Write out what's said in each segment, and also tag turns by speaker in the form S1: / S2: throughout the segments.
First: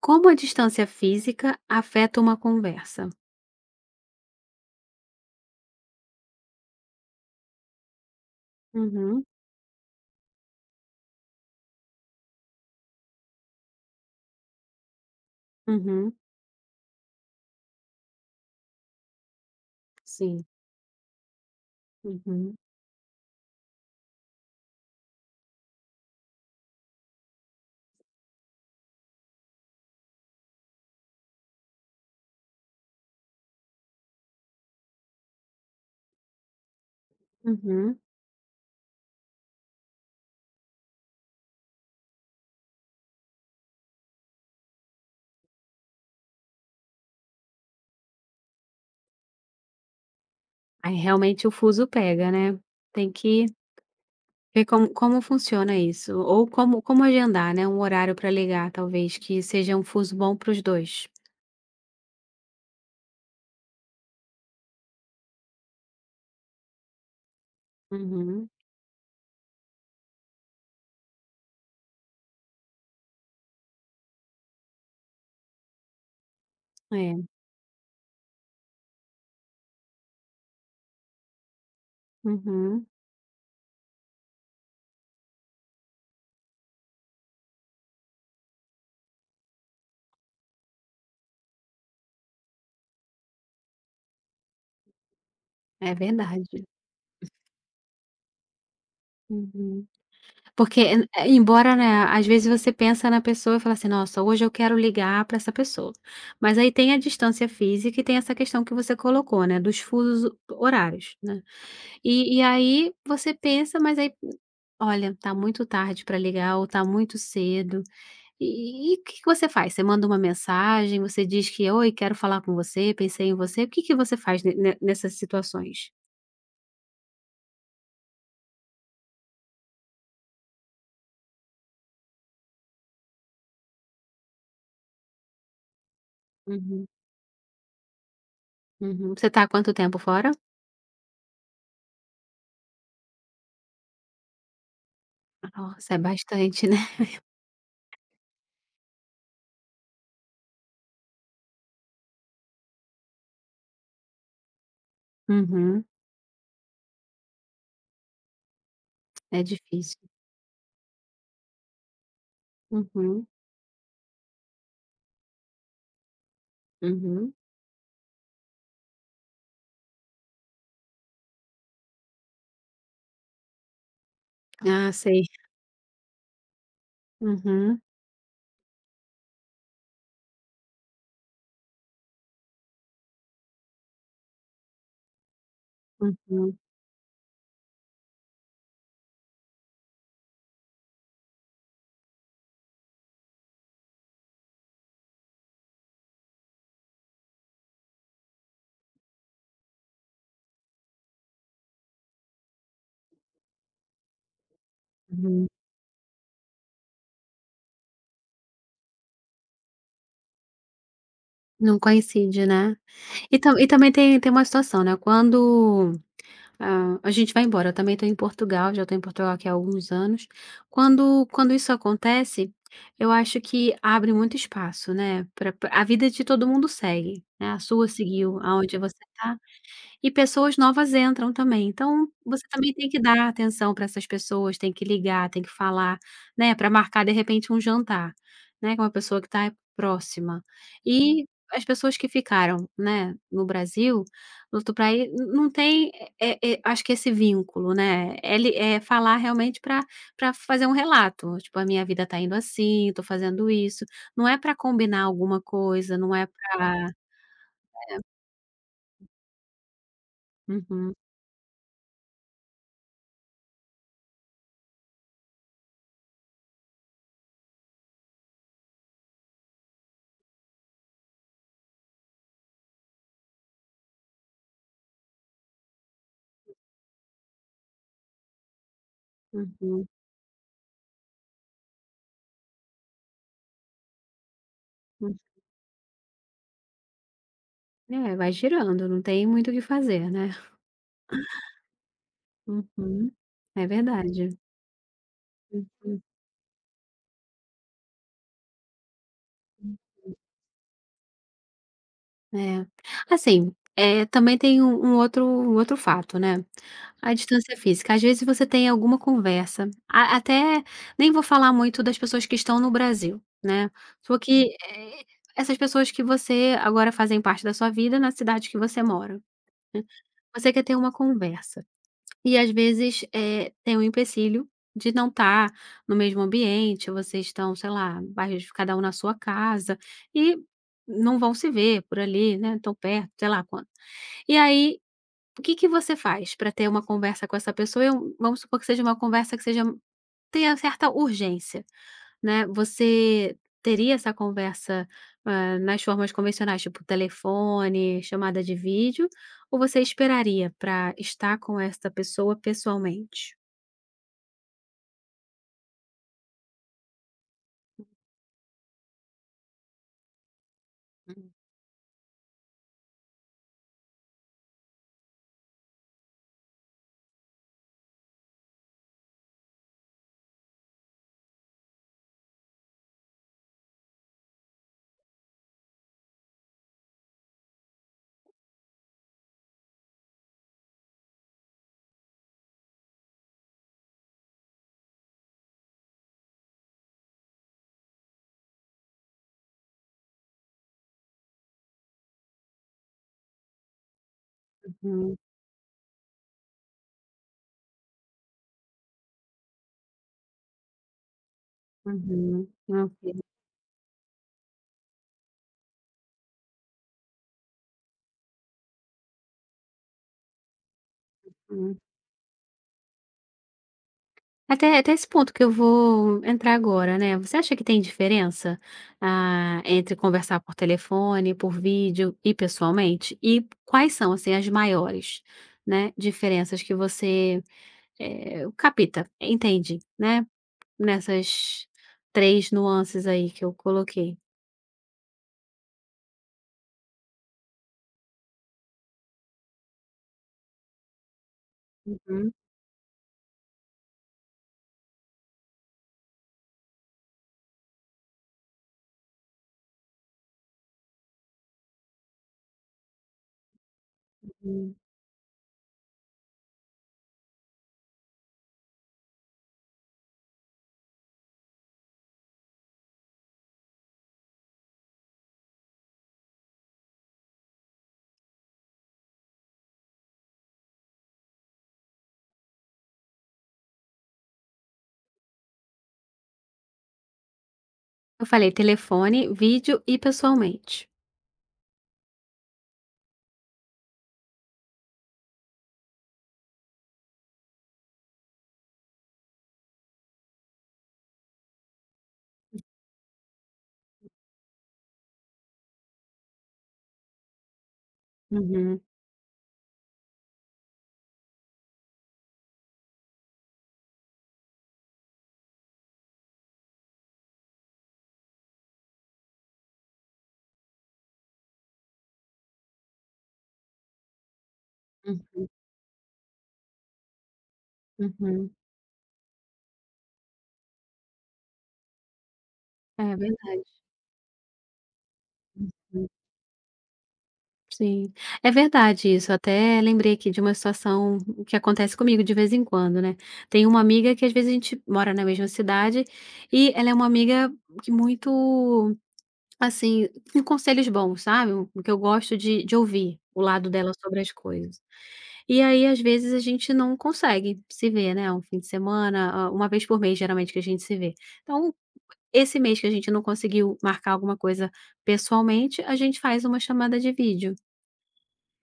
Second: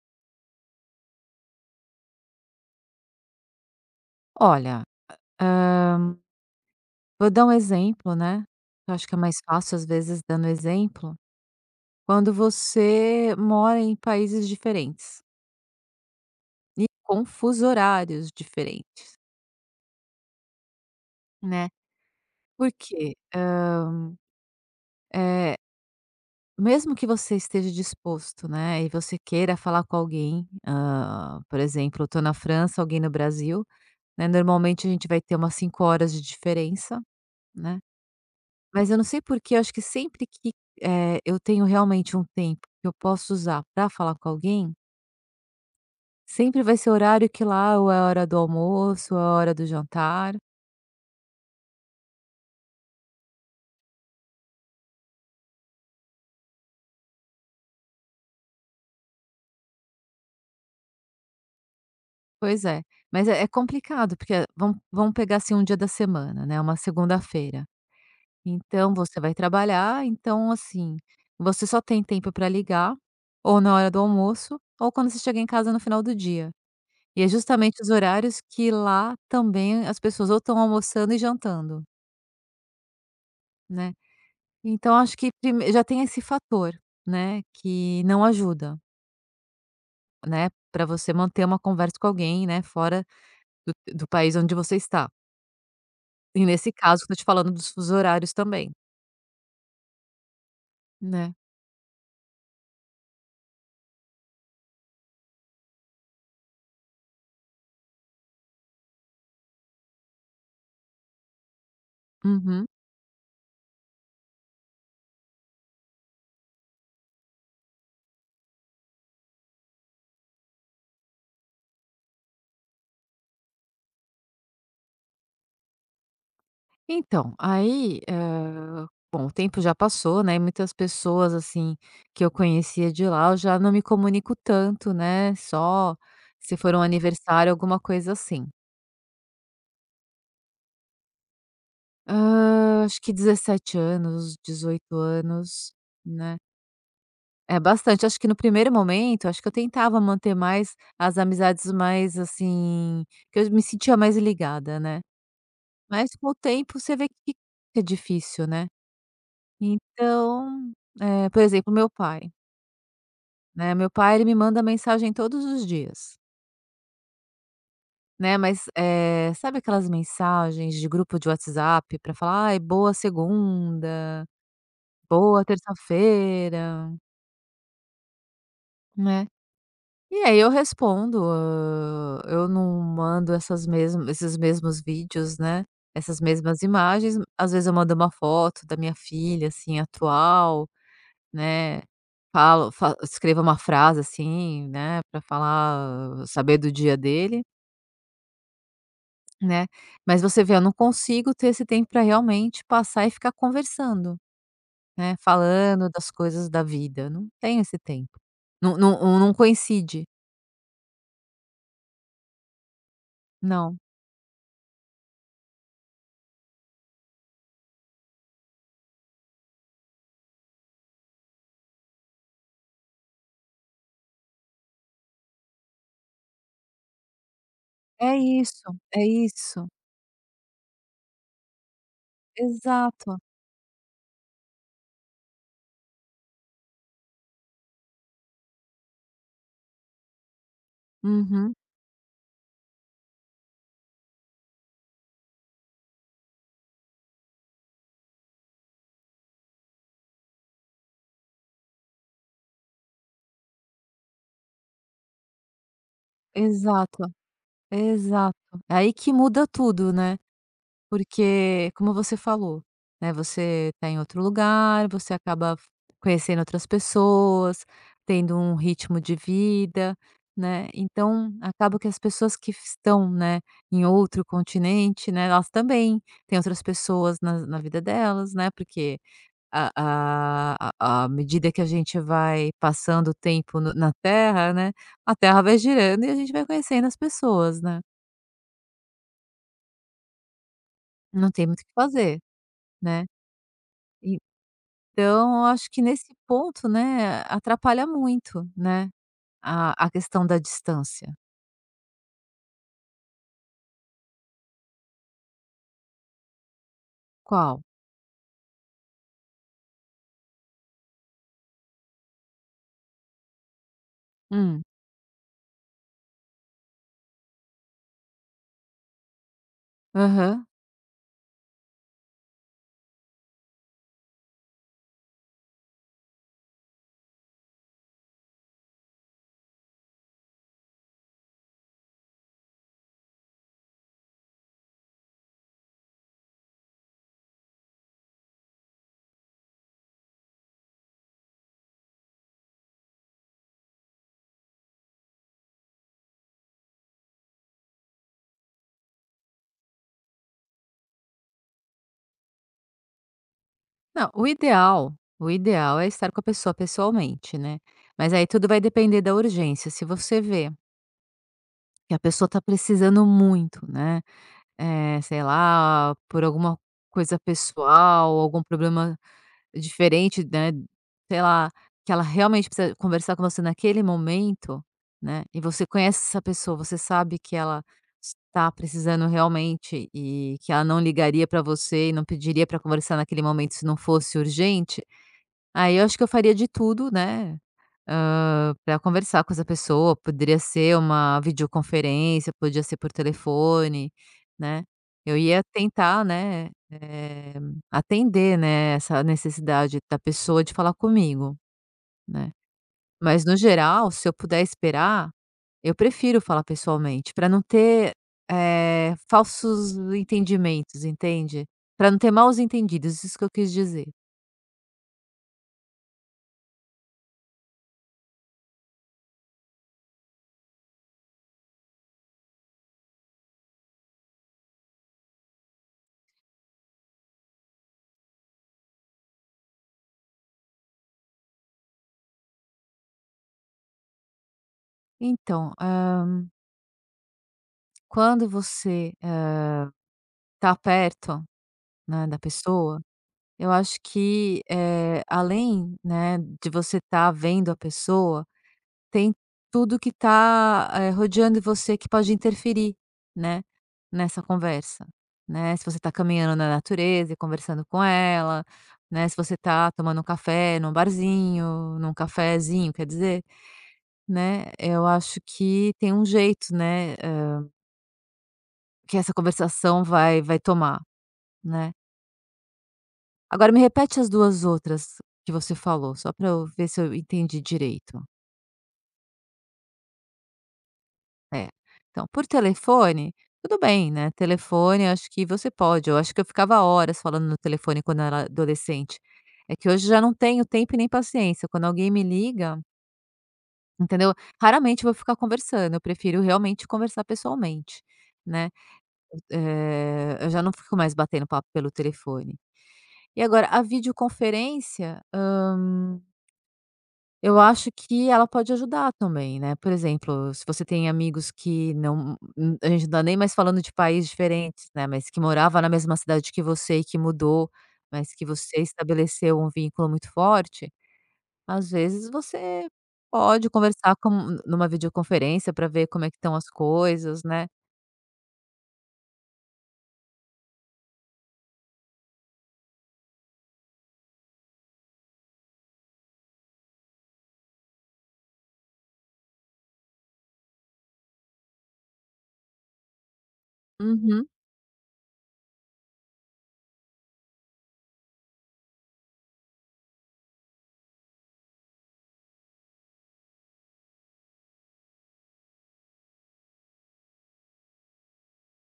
S1: Como a distância física afeta uma conversa?
S2: Olha, hã, vou dar um exemplo, né, eu acho que é
S1: Uhum,
S2: mais fácil, às vezes, dando exemplo, quando você mora em países diferentes
S1: uhum,
S2: e com fusos horários diferentes,
S1: sim,
S2: né.
S1: uhum,
S2: Porque quê? eh, mesmo que você esteja disposto, né, e você queira falar com alguém, por exemplo, eu estou na França, alguém no Brasil, né, normalmente a gente vai ter umas 5 horas de diferença, né.
S1: uhum.
S2: Mas eu não sei porque, eu acho que sempre que, eu tenho realmente um tempo que eu posso usar para falar com alguém, sempre vai ser horário que lá ou é hora do almoço ou é hora do jantar.
S1: Aí realmente o fuso pega, né. Tem que ver como funciona isso, ou como agendar, né, um horário para ligar talvez que seja um fuso bom para os dois.
S2: Pois é, mas é complicado, porque, vamos pegar, assim, um dia da semana, né, uma segunda-feira.
S1: Uhum,
S2: Então você vai trabalhar, então, assim, você só tem tempo para ligar ou na hora do almoço ou quando você chega em casa no final do dia. E é
S1: é,
S2: justamente os horários que lá também as pessoas ou estão almoçando e jantando,
S1: uhum,
S2: né. Então acho que prime já tem esse fator, né, que não ajuda, né, para você manter uma conversa com alguém, né, fora do país onde você está.
S1: é
S2: E
S1: verdade.
S2: nesse caso estou te falando dos fusos horários também,
S1: Uhum. Porque,
S2: né.
S1: embora, né, às vezes você pensa na pessoa e fala assim: "Nossa, hoje eu quero ligar para essa pessoa". Mas aí tem a distância física e tem essa questão que você colocou, né, dos fusos horários, né. E
S2: Uhum.
S1: aí você pensa, mas aí, olha, tá muito tarde para ligar ou tá muito cedo. E o que que você faz? Você manda uma mensagem, você diz que: "Oi, quero falar com você, pensei em você". O que que você faz ne ne nessas situações?
S2: Então, aí, bom, o tempo já passou, né, e muitas pessoas, assim, que eu conhecia de lá, eu já não me comunico tanto, né, só se for um
S1: Uhum,
S2: aniversário, alguma coisa assim.
S1: uhum. Você tá há quanto tempo fora?
S2: Hã, acho que 17 anos, 18 anos,
S1: Nossa, é
S2: né.
S1: bastante, né.
S2: É bastante. Acho que no primeiro momento, acho que eu tentava manter mais as amizades mais, assim, que eu me sentia mais ligada, né.
S1: Uhum.
S2: Mas com o tempo você vê que é difícil, né.
S1: É difícil.
S2: Então, por exemplo, meu pai,
S1: Uhum,
S2: né, meu pai ele me manda mensagem todos os dias,
S1: uhum.
S2: né, mas, sabe aquelas mensagens de grupo de WhatsApp para falar: "Ai, boa segunda,
S1: Ah, sei.
S2: boa terça-feira",
S1: Uhum,
S2: né. E aí eu respondo, eu não mando essas mesmas esses mesmos vídeos, né, essas
S1: uhum,
S2: mesmas imagens, às vezes eu mando uma foto da minha filha, assim, atual, né, falo fa escrevo uma frase, assim, né, pra falar saber do dia dele, né, mas você vê, eu não consigo ter esse tempo pra realmente passar e ficar conversando, né,
S1: uhum.
S2: falando das coisas da vida, não tenho esse tempo. Não não não coincide,
S1: Não coincide, né. E
S2: não.
S1: também tem uma situação, né, quando, ah, a gente vai embora, eu também estou em Portugal, já estou em Portugal aqui há alguns anos. Quando isso acontece, eu acho que abre muito espaço, né, pra a vida de todo mundo segue, né, a sua
S2: É
S1: seguiu,
S2: isso,
S1: aonde você
S2: é
S1: está.
S2: isso.
S1: E pessoas novas entram também, então você também tem que
S2: Exato.
S1: dar atenção para essas pessoas, tem que ligar, tem que falar, né, para marcar de repente um jantar, né, com uma pessoa que está próxima. E
S2: Uhum.
S1: as pessoas que ficaram, né, no Brasil, no outro paí não tem, acho que esse vínculo, né, é li é falar realmente para fazer um relato, tipo: "A minha vida tá indo assim, tô fazendo isso", não é para combinar alguma coisa, não é pra.
S2: Exato, exato. É aí que muda tudo, né,
S1: Uhum,
S2: porque como você falou, né, você tá em outro lugar, você acaba f conhecendo outras pessoas, tendo um ritmo de vida, né, então acaba que as pessoas que estão, né, em outro continente, né, elas também têm outras pessoas na na vida delas, né, porque
S1: uhum,
S2: A
S1: uhum.
S2: a à medida que a gente vai passando o tempo no na Terra, né, a Terra vai girando e a gente vai conhecendo as pessoas, né.
S1: É, vai girando, não tem muito o que fazer, né.
S2: Não tem muito o que fazer, né.
S1: Uhum. É verdade.
S2: Então eu
S1: Hum,
S2: acho que
S1: hum,
S2: nesse ponto, né, atrapalha muito, né,
S1: hum.
S2: a questão da distância.
S1: É. Assim, eh, também tem um outro fato, né, a distância
S2: Qual?
S1: física. Às vezes você tem alguma conversa, a até nem vou falar muito das pessoas que estão no Brasil, né, só que,
S2: Hum.
S1: essas pessoas que você agora fazem parte da sua vida na cidade que você mora, né,
S2: Aham.
S1: você quer ter uma conversa. E às vezes, tem um empecilho de não estar no mesmo ambiente, vocês estão, sei lá, bairros de cada um na sua casa e não vão se ver por ali, né, tão perto, sei lá quanto. E aí, o que que você faz para ter uma conversa com essa pessoa? E um vamos supor que seja uma conversa que seja tenha certa urgência. Né, você teria essa conversa, nas formas convencionais, tipo telefone, chamada de vídeo, ou você esperaria para estar com esta pessoa pessoalmente?
S2: Não, o ideal é estar com a pessoa pessoalmente, né. Mas aí tudo vai depender da urgência, se você vê que a pessoa está precisando muito, né. Sei lá, por alguma coisa pessoal, algum problema diferente, né, sei lá, que ela realmente precisa conversar com você naquele momento, né, e você conhece essa pessoa, você sabe que ela está precisando realmente e que ela não ligaria para você e não pediria para conversar naquele momento se não fosse urgente. Aí eu acho que eu faria de tudo, né, pra conversar com essa pessoa, poderia ser uma videoconferência, podia ser por telefone, né.
S1: Uhum,
S2: Eu ia tentar, né, atender, né, essa necessidade da pessoa de falar comigo, né.
S1: uhum, ok,
S2: Mas no geral, se eu puder esperar, eu prefiro falar pessoalmente, pra não ter, falsos entendimentos, entende.
S1: hum.
S2: Pra não ter maus entendidos, isso que eu quis dizer.
S1: Até esse ponto que eu vou entrar agora, né, você acha que tem diferença, ah, entre conversar por telefone, por vídeo e pessoalmente? E quais são, assim, as maiores, né, diferenças que você. O capita, entende, né, nessas 3 nuances aí que eu coloquei.
S2: Então, quando você tá perto, né, da
S1: Uhum,
S2: pessoa, eu acho que, além, né, de você estar vendo a pessoa, tem tudo que está rodeando você que pode interferir, né, nessa
S1: uhum.
S2: conversa, né. Se você está caminhando na natureza e conversando com ela, né, se você está tomando um café num barzinho, num cafezinho, quer dizer, né, eu acho que tem um jeito, né, que essa conversação vai tomar, né. Agora me repete as 2 outras que você falou, só para eu ver se eu entendi direito.
S1: Eu falei telefone, vídeo e pessoalmente.
S2: É, então, por telefone, tudo bem, né, telefone acho que você pode, eu acho que eu ficava horas falando no telefone quando eu era adolescente. É que hoje já não tenho tempo e nem paciência, quando alguém me liga, entendeu, raramente eu vou ficar conversando, eu prefiro realmente conversar pessoalmente, né.
S1: Uhum,
S2: Eu já não fico mais batendo papo pelo telefone. E agora a videoconferência, hum, eu acho que ela pode ajudar também, né, por exemplo, se você tem amigos que não a gente não tá nem mais falando de países diferentes, né, mas que
S1: uhum,
S2: morava na mesma cidade que você e que mudou, mas que
S1: uhum.
S2: você estabeleceu um vínculo muito forte, às vezes você
S1: É
S2: pode
S1: verdade.
S2: conversar com numa videoconferência para ver como
S1: Uhum.
S2: é que estão as coisas, né.
S1: Sim. É verdade isso. Eu até lembrei aqui de uma situação que acontece comigo de vez em quando, né. Tem uma amiga que às vezes a gente mora na mesma cidade, e ela é uma amiga que muito. Assim, com conselhos bons, sabe, o que eu gosto de ouvir o lado dela sobre
S2: Uhum.
S1: as coisas. E aí, às vezes, a gente não consegue se ver, né, um fim de semana, uma vez por mês, geralmente, que a gente se vê. Então, esse mês que a gente não conseguiu marcar alguma coisa pessoalmente, a gente faz uma chamada de vídeo.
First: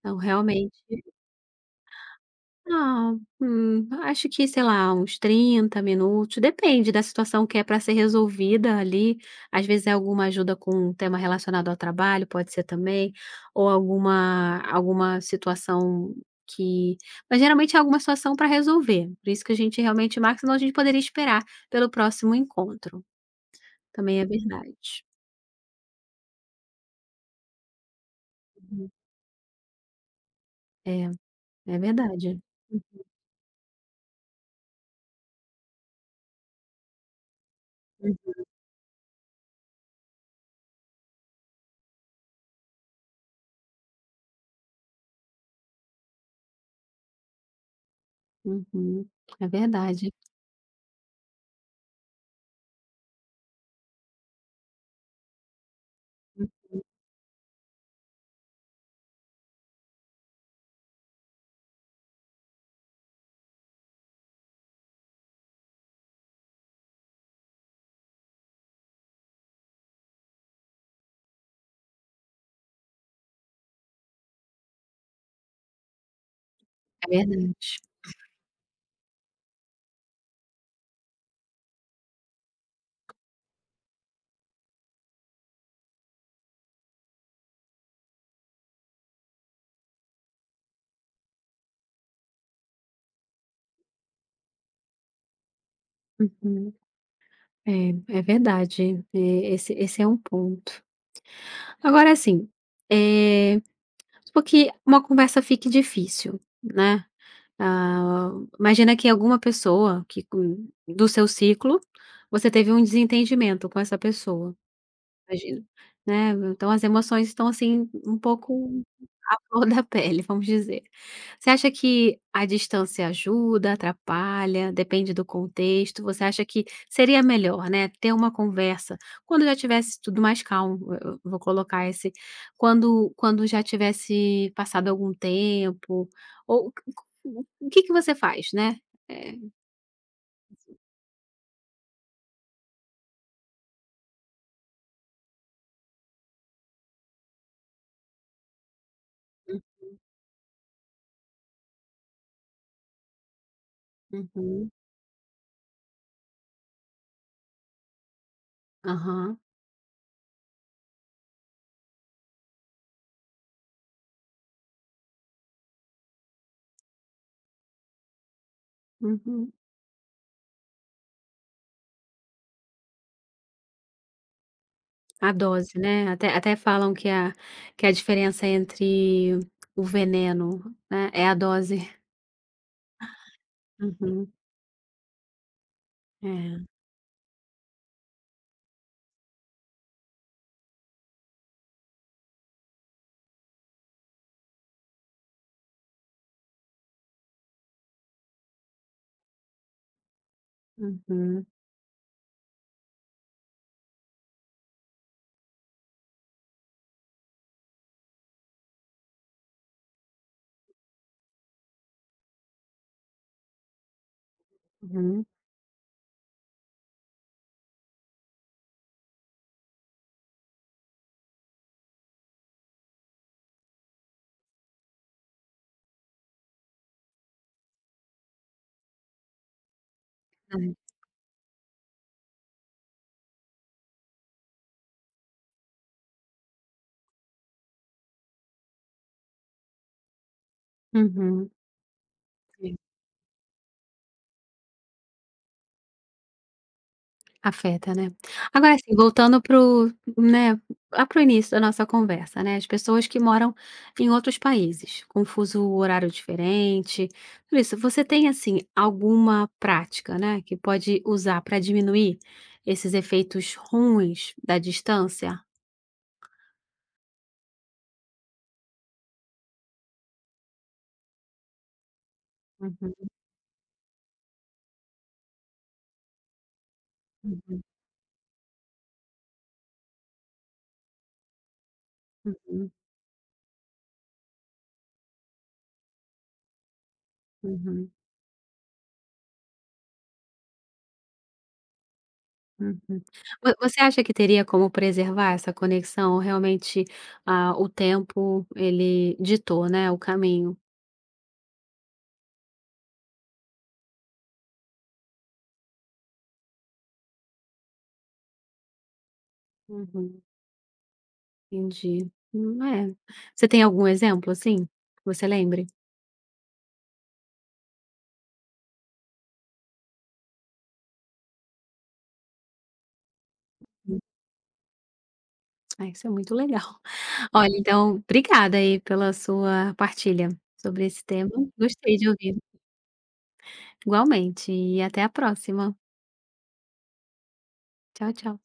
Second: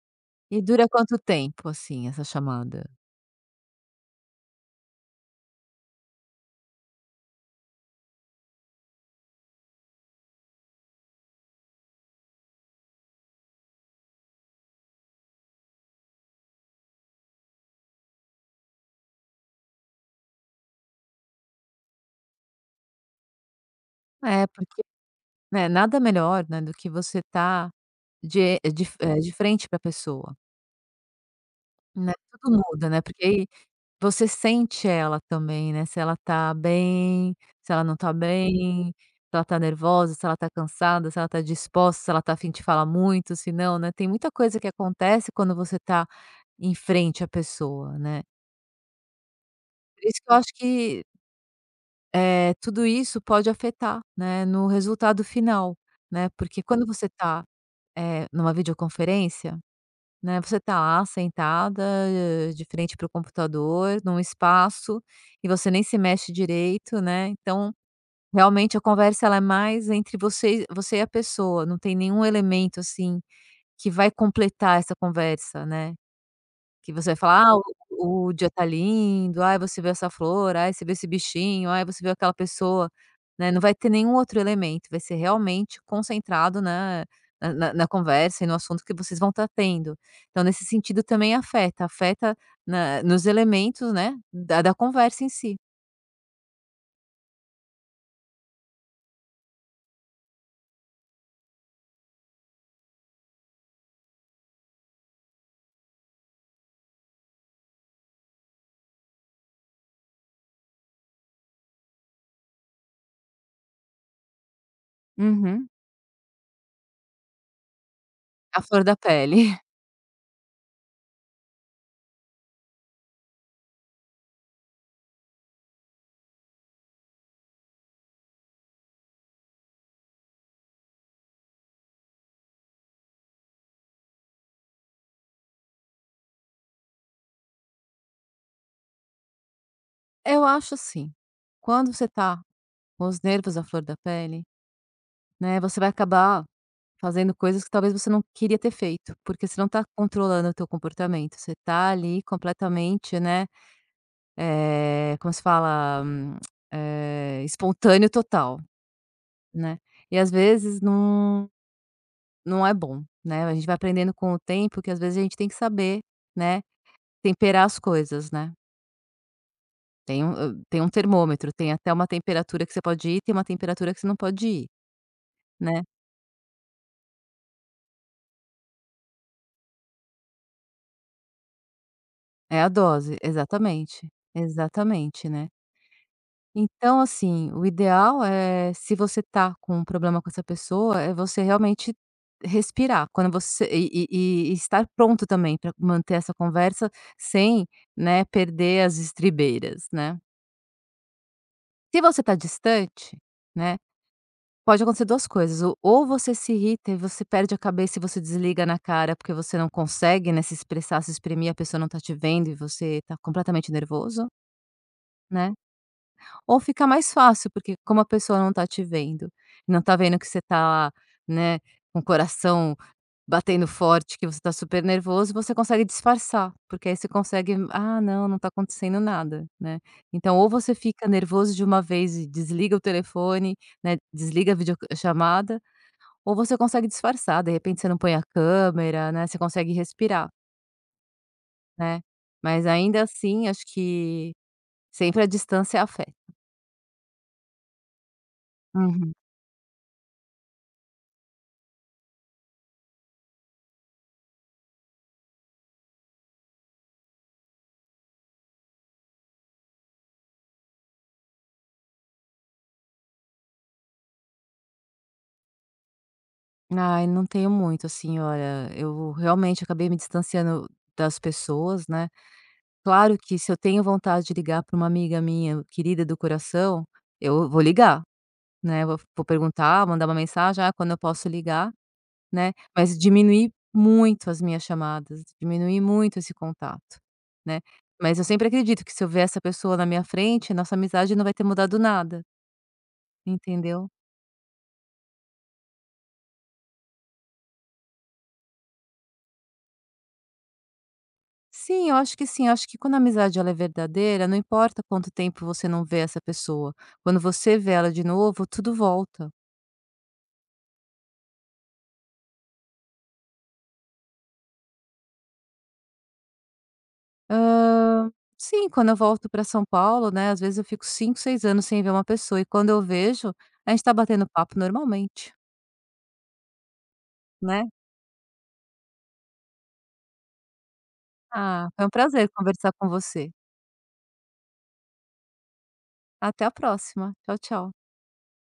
S1: Então,
S2: E
S1: realmente.
S2: dura quanto tempo, assim, essa chamada?
S1: Ah, acho que, sei lá, uns 30 minutos, depende da situação que é para ser resolvida ali. Às vezes é alguma ajuda com um tema relacionado ao trabalho, pode ser também, ou alguma, alguma situação que. Mas geralmente é alguma situação para resolver. Por isso que a gente realmente marca, senão a gente poderia esperar pelo próximo encontro. Também é
S2: É, porque,
S1: verdade.
S2: né, nada melhor, né, do que você estar
S1: Uhum.
S2: de frente pra pessoa.
S1: É, é
S2: Né,
S1: verdade.
S2: tudo muda, né, porque aí você sente ela também, né, se ela tá bem, se ela não tá bem, se ela tá nervosa, se ela tá cansada, se ela tá disposta, se ela tá afim de falar muito, se não, né, tem muita coisa que acontece quando você tá em frente à pessoa, né.
S1: Uhum. É
S2: Por
S1: verdade.
S2: isso que eu acho que, tudo isso pode afetar, né, no resultado final, né, porque quando você tá, numa videoconferência, né, você tá lá sentada, de frente para o computador, num espaço, e você nem se mexe direito, né, então, realmente a conversa ela é mais entre você e a pessoa, não tem nenhum elemento, assim, que vai completar essa conversa, né. Que
S1: É
S2: você vai falar:
S1: verdade.
S2: "Ah, o dia tá lindo. Ai, você vê essa flor. Ai, você vê esse bichinho. Ai, você vê aquela pessoa", né, não vai ter nenhum outro elemento, vai ser realmente concentrado, né, na conversa e no assunto que vocês vão estar tendo. Então nesse sentido também afeta, afeta na nos elementos, né, da conversa em si.
S1: Uhum. É, é verdade, esse esse é um ponto. Agora assim, eh, supor uma conversa fique difícil, né, ah, imagina que alguma pessoa que com do seu ciclo, você teve um desentendimento com essa pessoa. Imagino,
S2: Uhum.
S1: né, então as emoções estão, assim, um
S2: A
S1: pouco
S2: flor da
S1: à
S2: pele.
S1: flor da pele, vamos dizer. Você acha que a distância ajuda, atrapalha, depende do contexto? Você acha que seria melhor, né, ter uma conversa quando já tivesse tudo mais calmo, eu vou colocar esse quando já tivesse passado algum tempo ou o que que você faz, né? É.
S2: Eu acho assim, quando você tá com os nervos à flor da pele, né, você vai acabar fazendo coisas que talvez você não queria ter feito, porque você não está
S1: Uhum,
S2: controlando o teu comportamento, você está ali completamente, né,
S1: uhum.
S2: como se fala? Espontâneo total,
S1: Aham,
S2: né. E às vezes não não é bom, né, a gente vai aprendendo com o tempo que às vezes a gente tem que saber, né, temperar as coisas, né.
S1: uhum.
S2: Tem um termômetro, tem até uma temperatura que você pode ir, tem uma temperatura que você não pode ir,
S1: A dose,
S2: né.
S1: né, até falam que a diferença entre o veneno, né, é a dose.
S2: É a dose, exatamente,
S1: Uhum.
S2: exatamente, né.
S1: É.
S2: Então, assim, o ideal é, se você tá com um problema com essa pessoa, é você realmente respirar. Quando você e estar pronto também para manter essa conversa sem, né, perder as estribeiras, né.
S1: Uhum.
S2: Se você tá distante, né, pode acontecer 2 coisas, ou você se irrita e você perde a cabeça e você desliga na cara, porque você não consegue, né, se expressar, se exprimir, a pessoa não tá te vendo e você tá completamente nervoso,
S1: Uhum.
S2: né. Ou fica mais fácil, porque como a pessoa não tá te vendo, não tá vendo que você tá, né, com o coração batendo forte, que você tá super nervoso, você consegue disfarçar, porque aí você consegue: "Ah, não, não tá acontecendo nada", né. Então ou você
S1: É.
S2: fica nervoso de uma vez e desliga o telefone, né, desliga a videochamada, ou você consegue disfarçar, de repente você não põe a câmera, né, você consegue respirar,
S1: Uhum.
S2: né. Mas
S1: Sim.
S2: ainda assim, acho que sempre a distância afeta.
S1: Afeta, né. Agora assim,
S2: Uhum.
S1: voltando para o, né, lá para início da nossa conversa, né, as pessoas que moram em outros países, com fuso horário diferente, tudo isso. Você tem, assim, alguma prática, né, que pode usar para diminuir esses efeitos ruins da distância?
S2: Ai, não tenho muito, assim, olha, eu realmente acabei me distanciando das pessoas, né.
S1: Uhum,
S2: Claro que se eu tenho vontade de ligar para uma amiga minha querida do coração, eu vou
S1: uhum,
S2: ligar, né, vou perguntar, mandar uma mensagem: "Ah, quando eu posso ligar?", né,
S1: uhum,
S2: mas diminuir muito as minhas chamadas, diminuir muito esse contato, né.
S1: uhum,
S2: Mas eu sempre acredito que se eu ver essa pessoa na minha frente, nossa amizade não vai ter mudado nada,
S1: uhum. Vo você
S2: entendeu?
S1: acha que teria como preservar essa conexão? Ou realmente, ah, o tempo ele ditou, né, o caminho.
S2: Sim, eu acho que sim, eu acho que quando a amizade ela é verdadeira, não importa quanto tempo você não vê essa pessoa, quando você vê ela de novo, tudo volta.
S1: Uhum, entendi. É. Você tem algum exemplo, assim, que você lembre?
S2: Hã, sim, quando eu volto para São Paulo, né, às vezes eu fico 5 6 anos sem ver uma pessoa e quando eu vejo, a gente tá
S1: Hum.
S2: batendo papo normalmente,
S1: Ah, isso é muito legal. Olha,
S2: né.
S1: então, obrigada aí pela sua partilha sobre esse tema.
S2: Ah, foi um
S1: Gostei de
S2: prazer
S1: ouvir.
S2: conversar com você.
S1: Igualmente, e até a próxima.
S2: Até a próxima. Tchau, tchau.
S1: Tchau, tchau.